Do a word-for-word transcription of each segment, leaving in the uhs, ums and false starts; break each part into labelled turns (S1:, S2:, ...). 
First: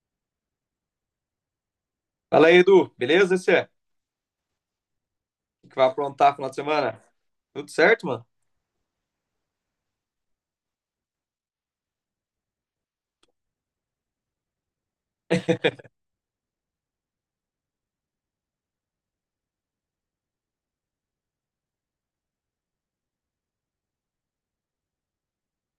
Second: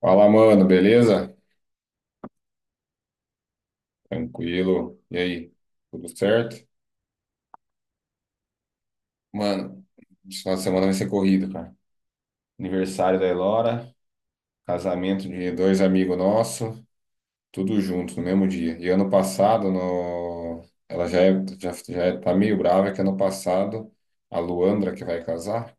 S1: Fala, mano, beleza?
S2: Fala aí, Edu. Beleza, você?
S1: Tranquilo. E aí,
S2: O que vai
S1: tudo
S2: aprontar no final de
S1: certo?
S2: semana? Tudo certo, mano?
S1: Mano, esse final de semana vai ser corrido, cara. Aniversário da Elora, casamento de dois amigos nossos, tudo junto no mesmo dia. E ano passado, no... ela já, é, já, já é- tá meio brava que ano passado a Luandra, que vai casar,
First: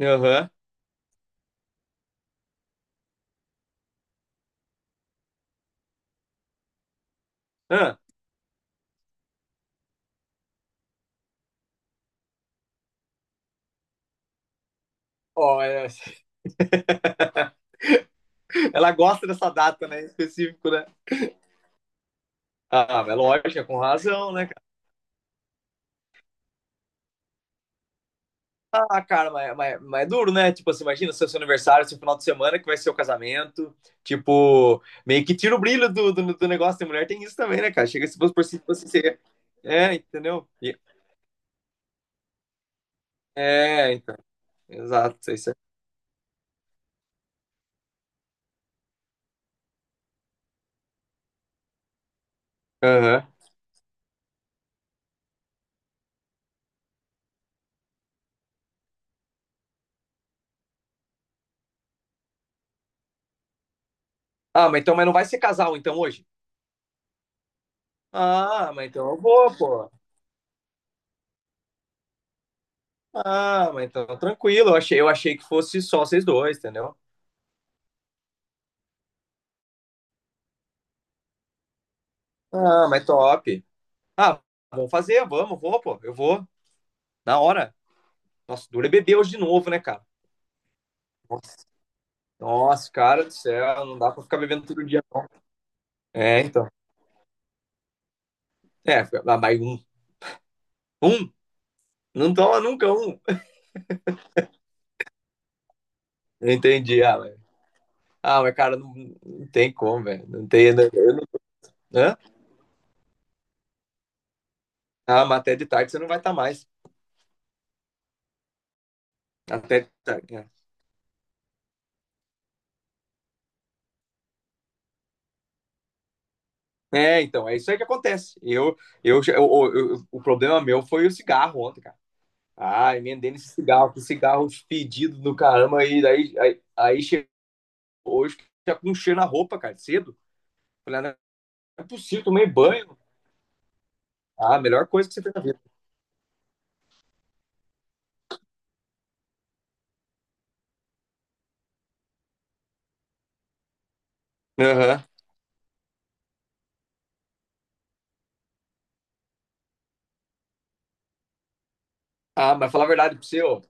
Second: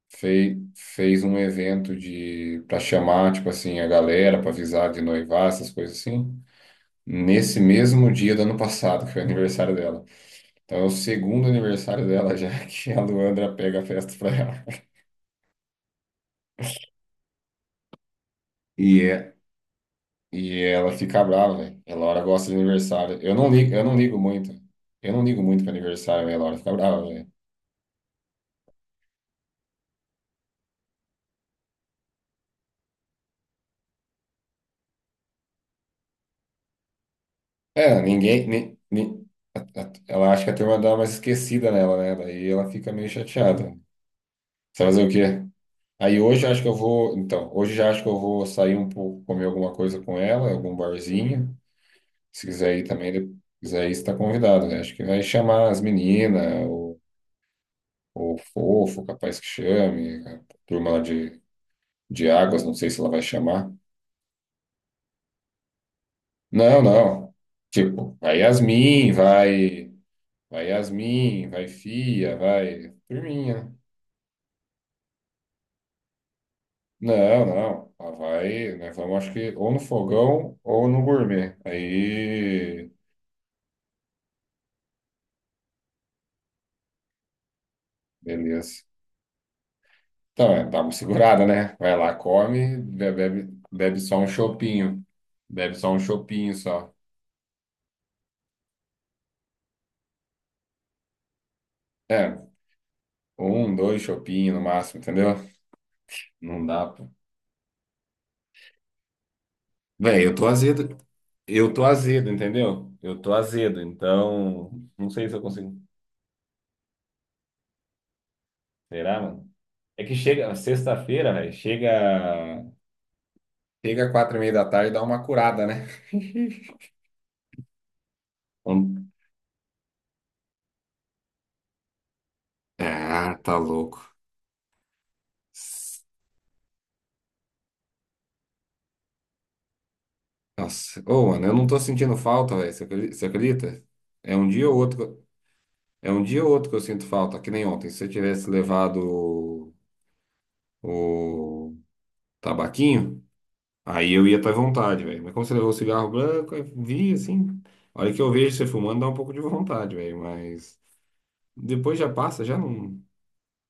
S2: Aham.
S1: fez, fez um evento de para chamar, tipo assim, a galera, para avisar de noivar, essas coisas assim, nesse
S2: Ah.
S1: mesmo dia do ano passado, que foi o aniversário dela. Então é o segundo aniversário dela já que a Luandra pega a festa pra ela.
S2: Ó, é. Ela
S1: E,
S2: gosta
S1: é-
S2: dessa data, né? Em
S1: e
S2: específico, né?
S1: ela fica brava, velho. A Laura gosta de
S2: Ah, mas
S1: aniversário. Eu não
S2: lógico, é
S1: ligo,
S2: com
S1: eu não ligo
S2: razão, né,
S1: muito.
S2: cara?
S1: Eu não ligo muito pra aniversário, velho. A Laura fica brava, velho.
S2: Ah, cara, mas, mas, mas é duro, né? Tipo assim, imagina seu, seu aniversário, seu final de semana, que vai ser o casamento. Tipo, meio que tira o brilho do, do, do negócio. Tem mulher, tem isso também, né, cara?
S1: É,
S2: Chega se fosse por
S1: ninguém.
S2: si,
S1: Ni-
S2: fosse ser.
S1: ni- a-
S2: É,
S1: ela acha
S2: entendeu?
S1: que a
S2: E-
S1: turma dá uma esquecida nela, né? Daí ela fica meio chateada.
S2: É, então.
S1: Você vai fazer o
S2: Exato, é
S1: quê?
S2: isso.
S1: Aí hoje eu acho que eu vou. Então, hoje já acho que eu vou sair um pouco, comer alguma coisa com ela, algum barzinho. Se quiser ir também, de-
S2: É.
S1: se quiser ir, você está convidado, né? Acho que vai chamar as meninas, ou Fofo, capaz que chame, a turma lá de, de Águas, não sei se ela vai chamar.
S2: Ah, mas então, mas não vai ser casal então hoje?
S1: Não, não. Tipo, vai
S2: Ah, mas então
S1: Yasmin,
S2: eu vou, pô.
S1: vai, vai Yasmin, vai Fia, vai
S2: Ah,
S1: turminha,
S2: mas então tranquilo. Eu achei, eu achei que fosse só vocês dois, entendeu?
S1: né? Não, não. Ela vai, nós vamos acho que ou no fogão ou no gourmet.
S2: Ah,
S1: Aí,
S2: mas top. Ah, vamos fazer, vamos, vou, pô. Eu vou. Na hora. Nossa,
S1: beleza.
S2: dura é beber hoje de novo, né, cara?
S1: Então, é, dá uma segurada,
S2: Nossa,
S1: né? Vai lá, come,
S2: nossa,
S1: bebe,
S2: cara do
S1: bebe,
S2: céu, não
S1: bebe
S2: dá
S1: só
S2: pra
S1: um
S2: ficar bebendo todo dia,
S1: chopinho.
S2: não.
S1: Bebe só um
S2: É,
S1: chopinho
S2: então.
S1: só.
S2: É, ah, mais um. Um? Não
S1: É,
S2: toma nunca um.
S1: um, dois chopinhos no máximo, entendeu? Não dá.
S2: Entendi, ah, mas, ah, mas cara, não, não tem como, velho.
S1: Véi, eu tô
S2: Não tem, né.
S1: azedo.
S2: Eu não.
S1: Eu tô
S2: Hã?
S1: azedo, entendeu? Eu tô azedo, então não
S2: Ah,
S1: sei se eu
S2: mas até de
S1: consigo.
S2: tarde você não vai estar mais.
S1: Será, mano?
S2: Até de
S1: É que
S2: tarde. É.
S1: chega sexta-feira, velho. Chega. Chega quatro e meia da tarde e dá uma curada, né?
S2: É, então, é isso aí que acontece. Eu,
S1: Hum.
S2: eu, eu- eu- eu- o problema meu foi o cigarro ontem, cara. Ah, emendei
S1: Ah,
S2: nesse
S1: tá
S2: cigarro,
S1: louco.
S2: que cigarro fedido do caramba, e
S1: S-
S2: daí, aí, aí chegou hoje já com um cheiro na roupa, cara, cedo. Falei,
S1: Nossa.
S2: ah, não
S1: Ô, mano, eu não tô
S2: é
S1: sentindo
S2: possível, tomei
S1: falta, velho. Você
S2: banho.
S1: acredi- você acredita? É um
S2: Ah, a
S1: dia ou
S2: melhor
S1: outro. Que
S2: coisa que você
S1: eu-
S2: fez na vida.
S1: É um dia ou outro que eu sinto falta, que nem ontem. Se eu tivesse levado o, o tabaquinho. Aí eu ia até
S2: Aham.
S1: vontade, velho. Mas como você levou o cigarro branco, eu vi assim. A hora que eu vejo você fumando, dá um pouco de vontade, velho. Mas depois já passa,
S2: Ah,
S1: já
S2: mas falar a
S1: não.
S2: verdade pra você, ó,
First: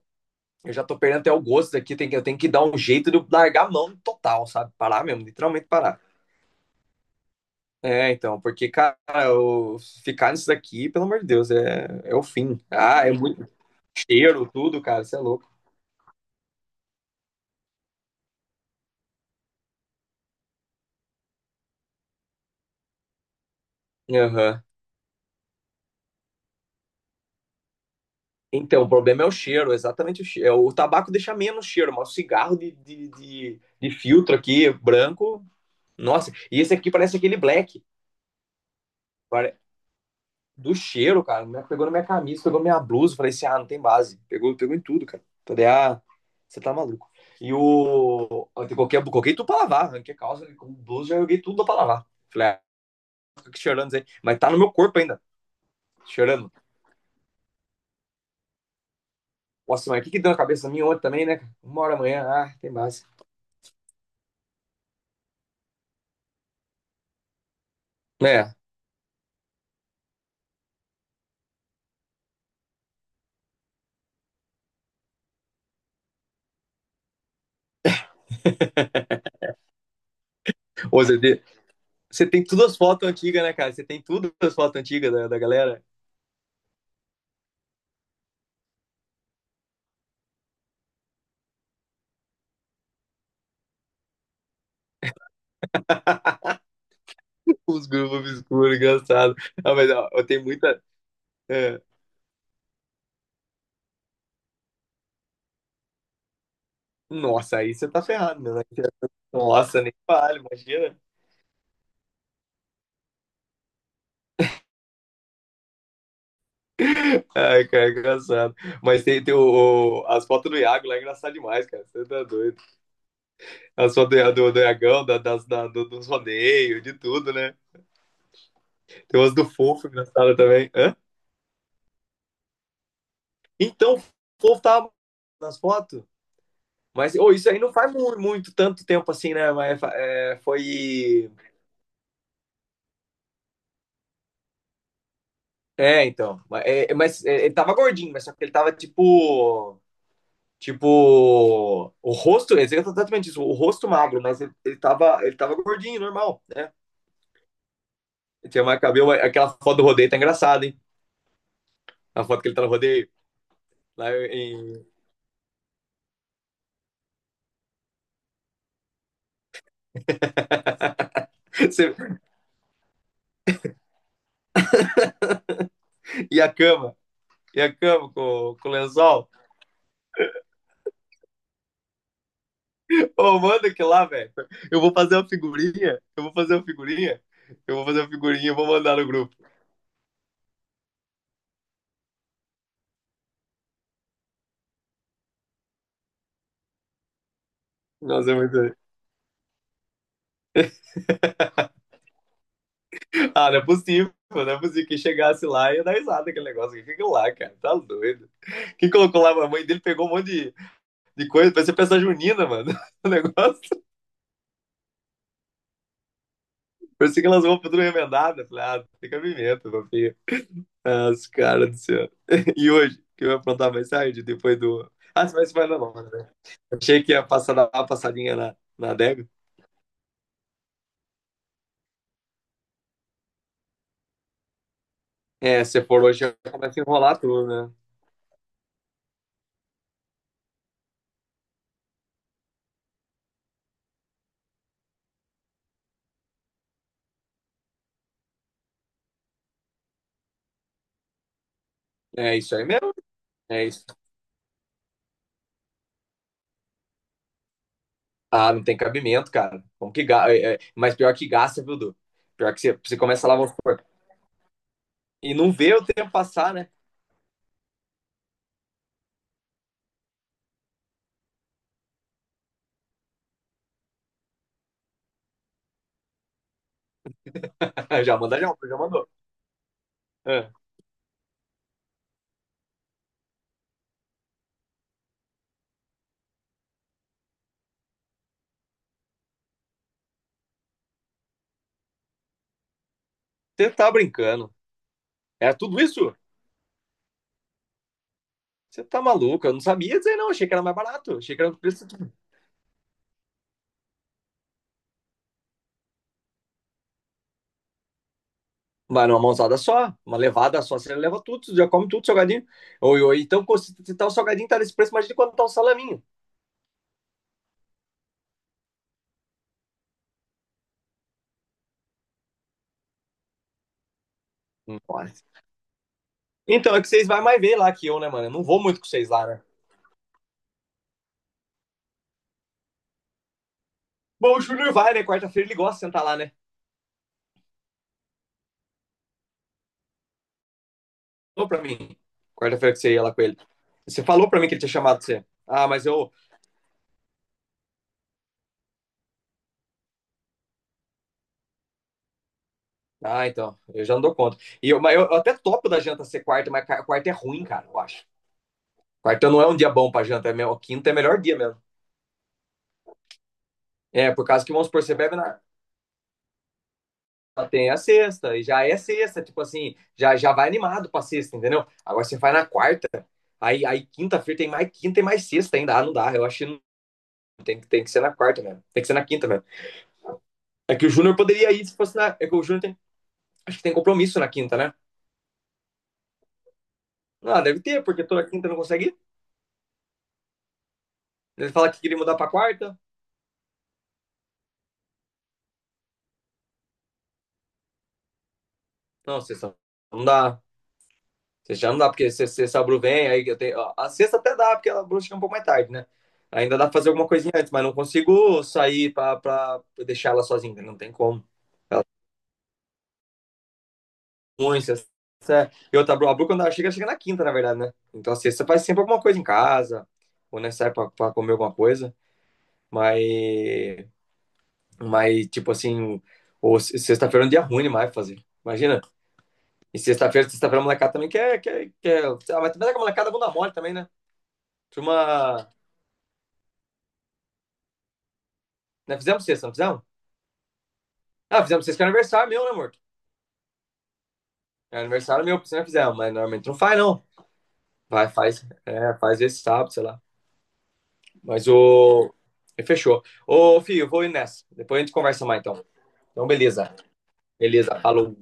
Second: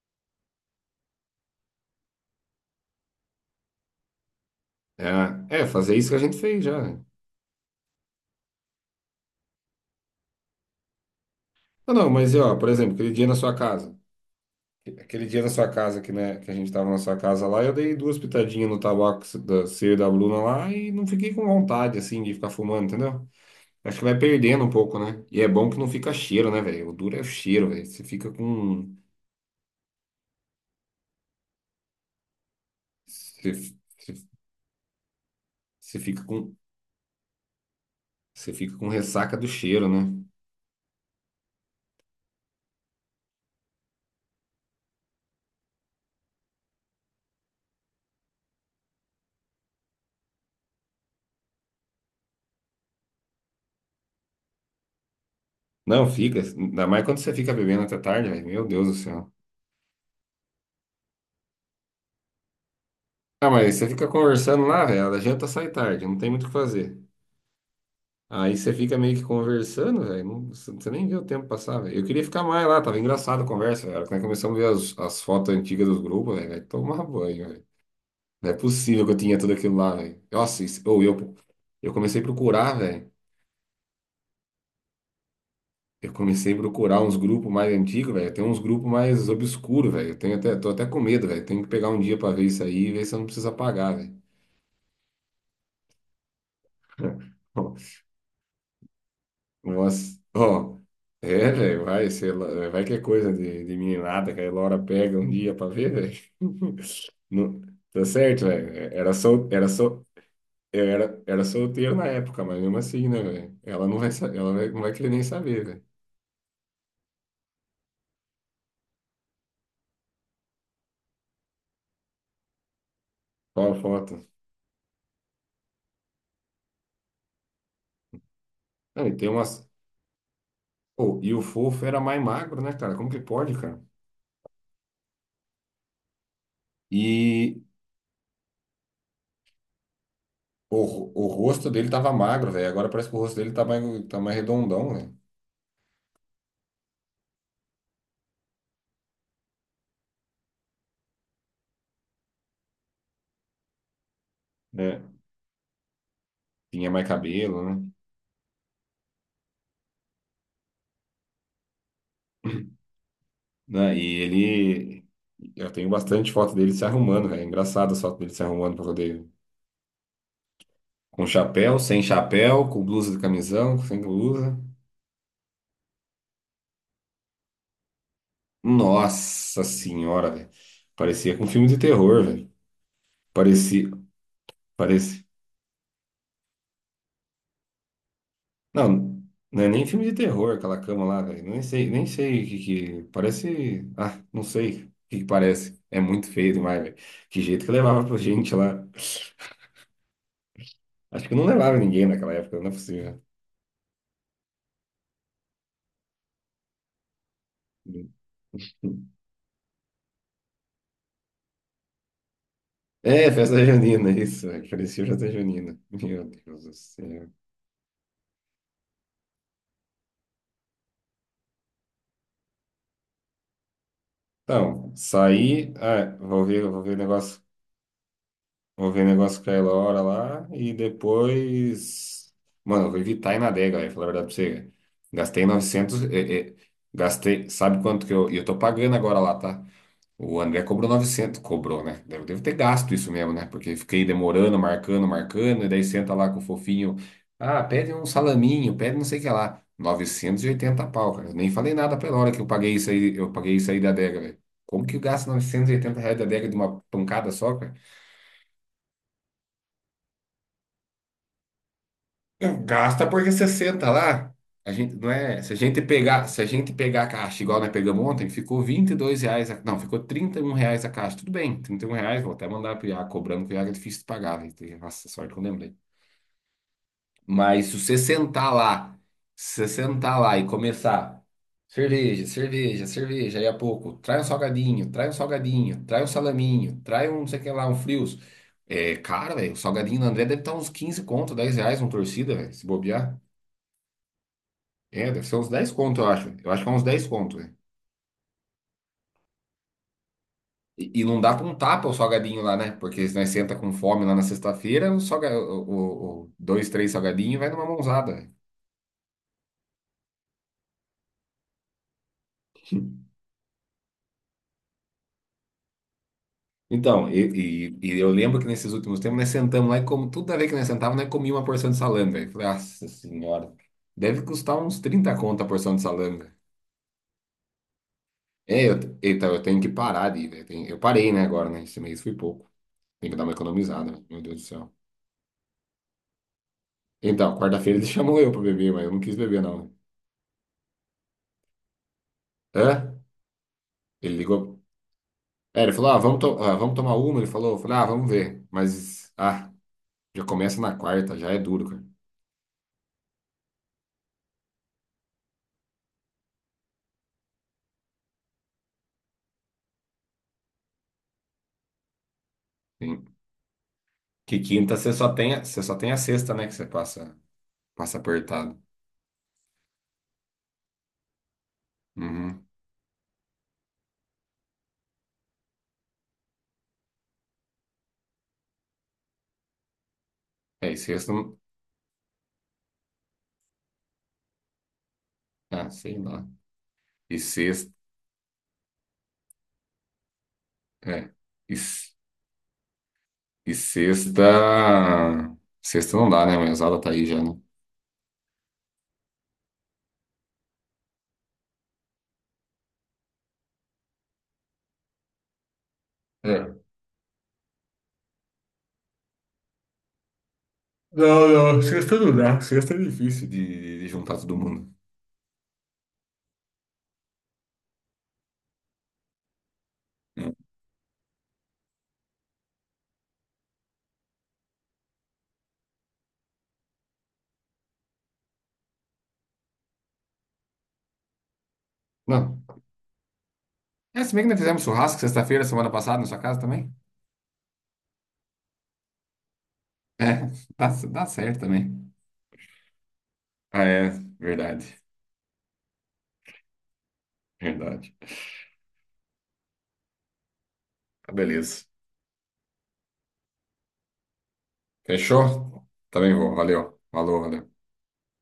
S2: eu já tô perdendo até o gosto daqui, tem que, eu tenho que dar um jeito de eu largar a mão total, sabe? Parar mesmo,
S1: É, é,
S2: literalmente
S1: fazer
S2: parar.
S1: isso que a gente fez já, né?
S2: É, então, porque, cara, eu- ficar nisso daqui, pelo amor de Deus, é,
S1: Não, não,
S2: é o
S1: mas ó,
S2: fim.
S1: por exemplo,
S2: Ah,
S1: aquele
S2: é
S1: dia na
S2: muito
S1: sua casa.
S2: cheiro, tudo, cara, isso é
S1: Aquele dia
S2: louco.
S1: na sua casa que, né, que a gente tava na sua casa lá, eu dei duas pitadinhas no tabaco da C e da Bruna lá e não fiquei com vontade, assim, de ficar fumando, entendeu? Acho que vai
S2: Aham.
S1: perdendo um pouco, né? E é bom que não fica cheiro, né, velho? O duro é o cheiro, velho. Você fica
S2: Então, o
S1: com.
S2: problema é o cheiro, exatamente o cheiro. É, o tabaco deixa menos cheiro, mas o cigarro de, de,
S1: Você
S2: de, de
S1: você-
S2: filtro aqui, branco,
S1: Você fica
S2: nossa,
S1: com.
S2: e esse aqui parece aquele black.
S1: Você fica com ressaca do
S2: pare-
S1: cheiro, né?
S2: Do cheiro, cara, né? Pegou na minha camisa, pegou na minha blusa. Falei assim, ah, não tem base. Pegou, pegou em tudo, cara. Falei, ah, você tá maluco. E o. Eu coloquei, coloquei tudo pra lavar. Arranquei a calça, com blusa, já joguei tudo pra lavar. Falei, ah, fica cheirando isso aí. Mas tá no meu corpo ainda,
S1: Não, fica.
S2: cheirando.
S1: Ainda mais quando você fica bebendo até tarde, velho. Meu Deus do céu.
S2: Nossa, mas o que que deu na cabeça minha ontem também, né, cara? Uma hora amanhã, ah, tem base.
S1: Ah, mas você fica conversando lá, velho. A janta sai tarde, não tem muito o que fazer.
S2: É.
S1: Aí você fica meio que conversando, velho. não- Você você nem vê o tempo passar, velho. Eu queria ficar mais lá, tava engraçado a conversa, velho. A hora que nós começamos a ver as, as fotos antigas dos grupos, velho. Vai tomar banho, velho. Não é possível que eu tinha tudo aquilo lá, velho. Nossa, isso, ou
S2: Ô, Zé,
S1: eu,
S2: D,
S1: eu comecei a
S2: você tem todas
S1: procurar,
S2: as fotos
S1: velho.
S2: antigas, né, cara? Você tem todas as fotos antigas da, da galera?
S1: Eu comecei a procurar uns grupos mais antigos, velho. Tem uns grupos mais obscuros, velho. Eu tenho até, tô até com medo, velho. Tenho que pegar um dia pra ver isso aí e ver se eu não preciso apagar, velho.
S2: Os grupos obscuros, engraçado. Ah, mas ó,
S1: Nossa,
S2: eu tenho
S1: ó.
S2: muita.
S1: É,
S2: É.
S1: velho, vai, sei lá, vai que é coisa de, de meninada que a Laura pega um dia pra ver, velho.
S2: Nossa,
S1: Não-
S2: aí você tá
S1: Tá
S2: ferrado,
S1: certo,
S2: meu, né?
S1: velho. Era sol, era
S2: Nossa, nem
S1: sol,
S2: vale,
S1: eu
S2: imagina.
S1: era, era solteiro na época, mas mesmo assim, né, velho? Ela não vai, sa- ela vai- Não vai querer nem saber, velho.
S2: Ai, cara, é engraçado. Mas tem, tem o, o- as fotos do Iago lá, é engraçado demais, cara. Você tá doido.
S1: Qual a
S2: As fotos
S1: foto?
S2: do, do, do Iagão, da, das, da, do, dos rodeios, de tudo, né?
S1: Não, e
S2: Tem
S1: tem
S2: umas do
S1: umas.
S2: Fofo, engraçado também. Hã?
S1: Pô, e o fofo era mais magro, né, cara? Como que pode, cara?
S2: Então, o povo tava nas fotos. Mas, ô, isso
S1: E
S2: aí não faz muito, muito tanto tempo assim, né? Mas é,
S1: o, o
S2: foi.
S1: rosto dele tava magro, velho. Agora parece que o rosto dele tá mais, tá mais redondão, velho.
S2: É, então. Mas, é, é, mas, é, ele tava gordinho, mas só que ele tava tipo. Tipo. O rosto. Ele exatamente isso, o rosto magro, mas ele, ele,
S1: É.
S2: tava, ele tava gordinho, normal, né?
S1: Tinha mais cabelo, né?
S2: Ele tinha mais cabelo. Aquela foto do rodeio tá engraçada, hein? A foto que ele tá no rodeio.
S1: Né? E
S2: Lá em...
S1: ele. Eu tenho bastante foto dele se arrumando, velho. Engraçado as fotos dele se arrumando pra poder. Com chapéu, sem chapéu, com blusa de camisão, sem blusa.
S2: E a cama. E a cama com, com o lençol.
S1: Nossa senhora, velho. Parecia com um filme de terror, velho.
S2: Ô, manda aqui
S1: Parecia.
S2: lá, velho. Eu vou fazer
S1: Parecia.
S2: uma figurinha. Eu vou fazer uma figurinha. Eu vou fazer uma figurinha e vou mandar no
S1: Não,
S2: grupo.
S1: não é nem filme de terror, aquela cama lá, velho. Nem sei, nem sei o que que. Parece. Ah, não sei o que que parece. É muito feio demais, velho. Que jeito que levava pra
S2: Nossa, é
S1: gente
S2: muito.
S1: lá. Acho que não levava ninguém naquela época, não é possível.
S2: Ah, não é possível. Não é possível que chegasse lá e ia dar risada aquele negócio. O que é aquilo lá, cara? Tá doido. Quem colocou lá? A mãe dele pegou um monte de, de coisa. Parecia peça junina, mano. O
S1: É, festa
S2: negócio.
S1: junina, isso, velho. Parecia festa junina. Meu Deus do
S2: Parecia que
S1: céu.
S2: elas vão tudo remendada. Falei, ah, fica pimenta, papinho. Ah, os caras do céu. E hoje? Que eu ia aprontar mais tarde, depois do.
S1: Então,
S2: Ah, você vai se
S1: saí.
S2: mandar não,
S1: Ah,
S2: né?
S1: vou ver, vou ver o
S2: Achei que ia
S1: negócio.
S2: passar, dar uma passadinha na,
S1: Vou
S2: na
S1: ver
S2: adega.
S1: negócio com a Elora lá e depois. Mano, eu vou evitar ir na adega, velho, falar a verdade pra você, velho. Gastei
S2: É, se
S1: novecentos,
S2: for hoje, já
S1: é, é,
S2: começa a enrolar tudo,
S1: gastei.
S2: né?
S1: Sabe quanto que eu. E eu tô pagando agora lá, tá? O André cobrou novecentos. Cobrou, né? Devo, devo ter gasto isso mesmo, né? Porque fiquei demorando, marcando, marcando. E daí senta lá com o fofinho. Ah, pede um salaminho, pede não sei o que lá. Novecentos e oitenta pau, cara. Eu nem falei nada pra Elora
S2: É
S1: que eu
S2: isso aí
S1: paguei isso
S2: mesmo.
S1: aí. Eu paguei
S2: É
S1: isso aí
S2: isso.
S1: da adega, velho. Como que eu gasto novecentos e oitenta reais da adega de uma pancada só, cara?
S2: Ah, não tem cabimento, cara. Como que ga- é, é, Mas pior que gasta, viu, Du? Pior que
S1: Não,
S2: você, você
S1: gasta
S2: começa
S1: porque
S2: lá,
S1: você
S2: vamos supor,
S1: senta lá. A gente não
S2: e
S1: é,
S2: não
S1: se a
S2: vê
S1: gente
S2: o tempo
S1: pegar, se a
S2: passar, né?
S1: gente pegar a caixa igual nós pegamos ontem, ficou vinte e dois reais, a- não, ficou trinta e um reais a caixa. Tudo bem, trinta e um reais, vou até mandar pro Iago cobrando, que o Iago é difícil de pagar, velho. Nossa, sorte que eu lembrei. Mas se você
S2: Já manda, já,
S1: sentar
S2: já
S1: lá,
S2: mandou.
S1: se você sentar lá e
S2: É.
S1: começar cerveja, cerveja, cerveja, aí a pouco, trai um salgadinho, trai um salgadinho, trai um salaminho, trai um, não sei o que lá, um frios. É, cara, velho, o salgadinho do André deve estar uns quinze conto, dez reais uma torcida, velho, se bobear.
S2: Você tá brincando.
S1: É, deve ser uns
S2: Era
S1: dez
S2: tudo
S1: conto, eu
S2: isso?
S1: acho. Eu acho que é uns dez conto, velho.
S2: Você tá maluco? Eu não sabia dizer, não. Achei que era mais
S1: E, e
S2: barato.
S1: não dá
S2: Achei que
S1: pra
S2: era
S1: um
S2: um
S1: tapa
S2: preço,
S1: o
S2: tipo.
S1: salgadinho lá, né? Porque se nós senta com fome lá na sexta-feira, o, salga, o, o- o dois, três salgadinhos vai numa mãozada, velho.
S2: Mas numa mãozada só, uma levada só, você leva tudo, você já come tudo, salgadinho. Ou, ou então, se tá o salgadinho, tá nesse preço, imagina quando tá um salaminho.
S1: Então, e, e- e eu lembro que nesses últimos tempos nós sentamos lá e como tudo a ver que nós sentávamos, nós comíamos uma porção de salame, velho. Falei, nossa senhora, deve custar uns
S2: Hum.
S1: trinta conto a porção de salame, velho.
S2: Então, é que vocês vai mais ver lá que eu, né, mano? Eu não vou
S1: É, eu,
S2: muito com vocês
S1: eita,
S2: lá,
S1: eu
S2: né?
S1: tenho que parar de ir, velho. Tem- Eu parei, né, agora, né? Esse mês foi pouco. Tem que dar uma economizada, velho. Meu Deus
S2: Bom,
S1: do
S2: o Júnior
S1: céu.
S2: vai, né? Quarta-feira ele gosta de sentar lá, né?
S1: Então, quarta-feira eles chamam eu pra beber, mas eu não quis beber, não.
S2: Falou pra mim. Quarta-feira que você
S1: Hã?
S2: ia lá com ele. Você
S1: Ele
S2: falou pra mim que ele
S1: ligou.
S2: tinha chamado você.
S1: É,
S2: Ah,
S1: ele
S2: mas
S1: falou, ah,
S2: eu.
S1: vamos, to- ah, vamos tomar uma. Ele falou, eu falei, ah, vamos ver. Mas, ah, já começa na quarta, já é duro, cara.
S2: Ah, então. Eu já não dou conta. E eu, mas eu, eu até topo da janta ser quarta, mas ca- quarta é ruim, cara, eu acho. Quarta não é um dia bom pra janta, é mesmo, quinta é melhor dia mesmo.
S1: Sim.
S2: É, por
S1: Que
S2: causa que, vamos
S1: quinta
S2: supor,
S1: você
S2: você
S1: só
S2: bebe
S1: tem,
S2: na.
S1: a- você só tem a sexta, né? Que você passa,
S2: Só tem a
S1: passa
S2: sexta, e
S1: apertado.
S2: já é sexta, tipo assim, já, já vai animado pra sexta, entendeu? Agora você vai na
S1: Uhum.
S2: quarta, aí, aí quinta-feira tem mais quinta e mais sexta ainda. Ah, não dá, eu acho. Tem, tem que ser na quarta mesmo. Tem que ser na quinta mesmo.
S1: É,
S2: É
S1: e
S2: que o
S1: sexta.
S2: Júnior
S1: não-
S2: poderia ir se fosse na. É que o Júnior tem. Acho que tem compromisso na quinta, né?
S1: Ah, sei lá. E
S2: Ah, deve
S1: sexta.
S2: ter, porque toda quinta não consegue ir.
S1: É.
S2: Ele
S1: E,
S2: fala que
S1: s-
S2: queria mudar pra quarta.
S1: e sexta. Sexta não dá, né? Mas a aula tá aí já, né?
S2: Não, sexta não dá. Sexta já não dá, porque se- se- se a Bru vem, aí eu tenho. Ó, a sexta até dá, porque a Bru chega um pouco mais tarde, né?
S1: É.
S2: Ainda dá pra fazer alguma coisinha antes, mas não consigo sair pra, pra deixar ela sozinha. Não tem como.
S1: Não, não,
S2: Ela
S1: sexta não dá. Sexta é difícil de, de juntar todo
S2: é ruim,
S1: mundo.
S2: sexta. É. E outra, a Bru, quando ela chega, ela chega na quinta, na verdade, né? Então a sexta faz sempre alguma coisa em casa,
S1: É.
S2: ou né, sai pra, pra comer alguma coisa. Mas, mas tipo assim, ou sexta-feira é um dia ruim demais pra fazer. Imagina. E sexta-feira, sexta-feira a molecada também quer, quer, quer. Ah,
S1: Não.
S2: mas também é que a molecada é bunda mole também, né?
S1: É, se bem que nós fizemos churrasco sexta-feira,
S2: Turma.
S1: semana passada, na sua casa também.
S2: Né, fizemos sexta, não fizemos?
S1: É, dá, dá certo
S2: Ah, fizemos sexta que
S1: também.
S2: é aniversário meu, né, morto?
S1: Ah, é,
S2: É
S1: verdade,
S2: aniversário meu, por isso não fizemos, mas normalmente não faz, não.
S1: verdade.
S2: Vai, faz. É, faz esse sábado, sei lá.
S1: Ah,
S2: Mas
S1: beleza.
S2: o. Fechou. Ô, filho, eu vou ir nessa. Depois a gente conversa mais,
S1: Fechou?
S2: então.
S1: Também
S2: Então,
S1: vou,
S2: beleza.
S1: valeu. Falou, valeu.
S2: Beleza, falou.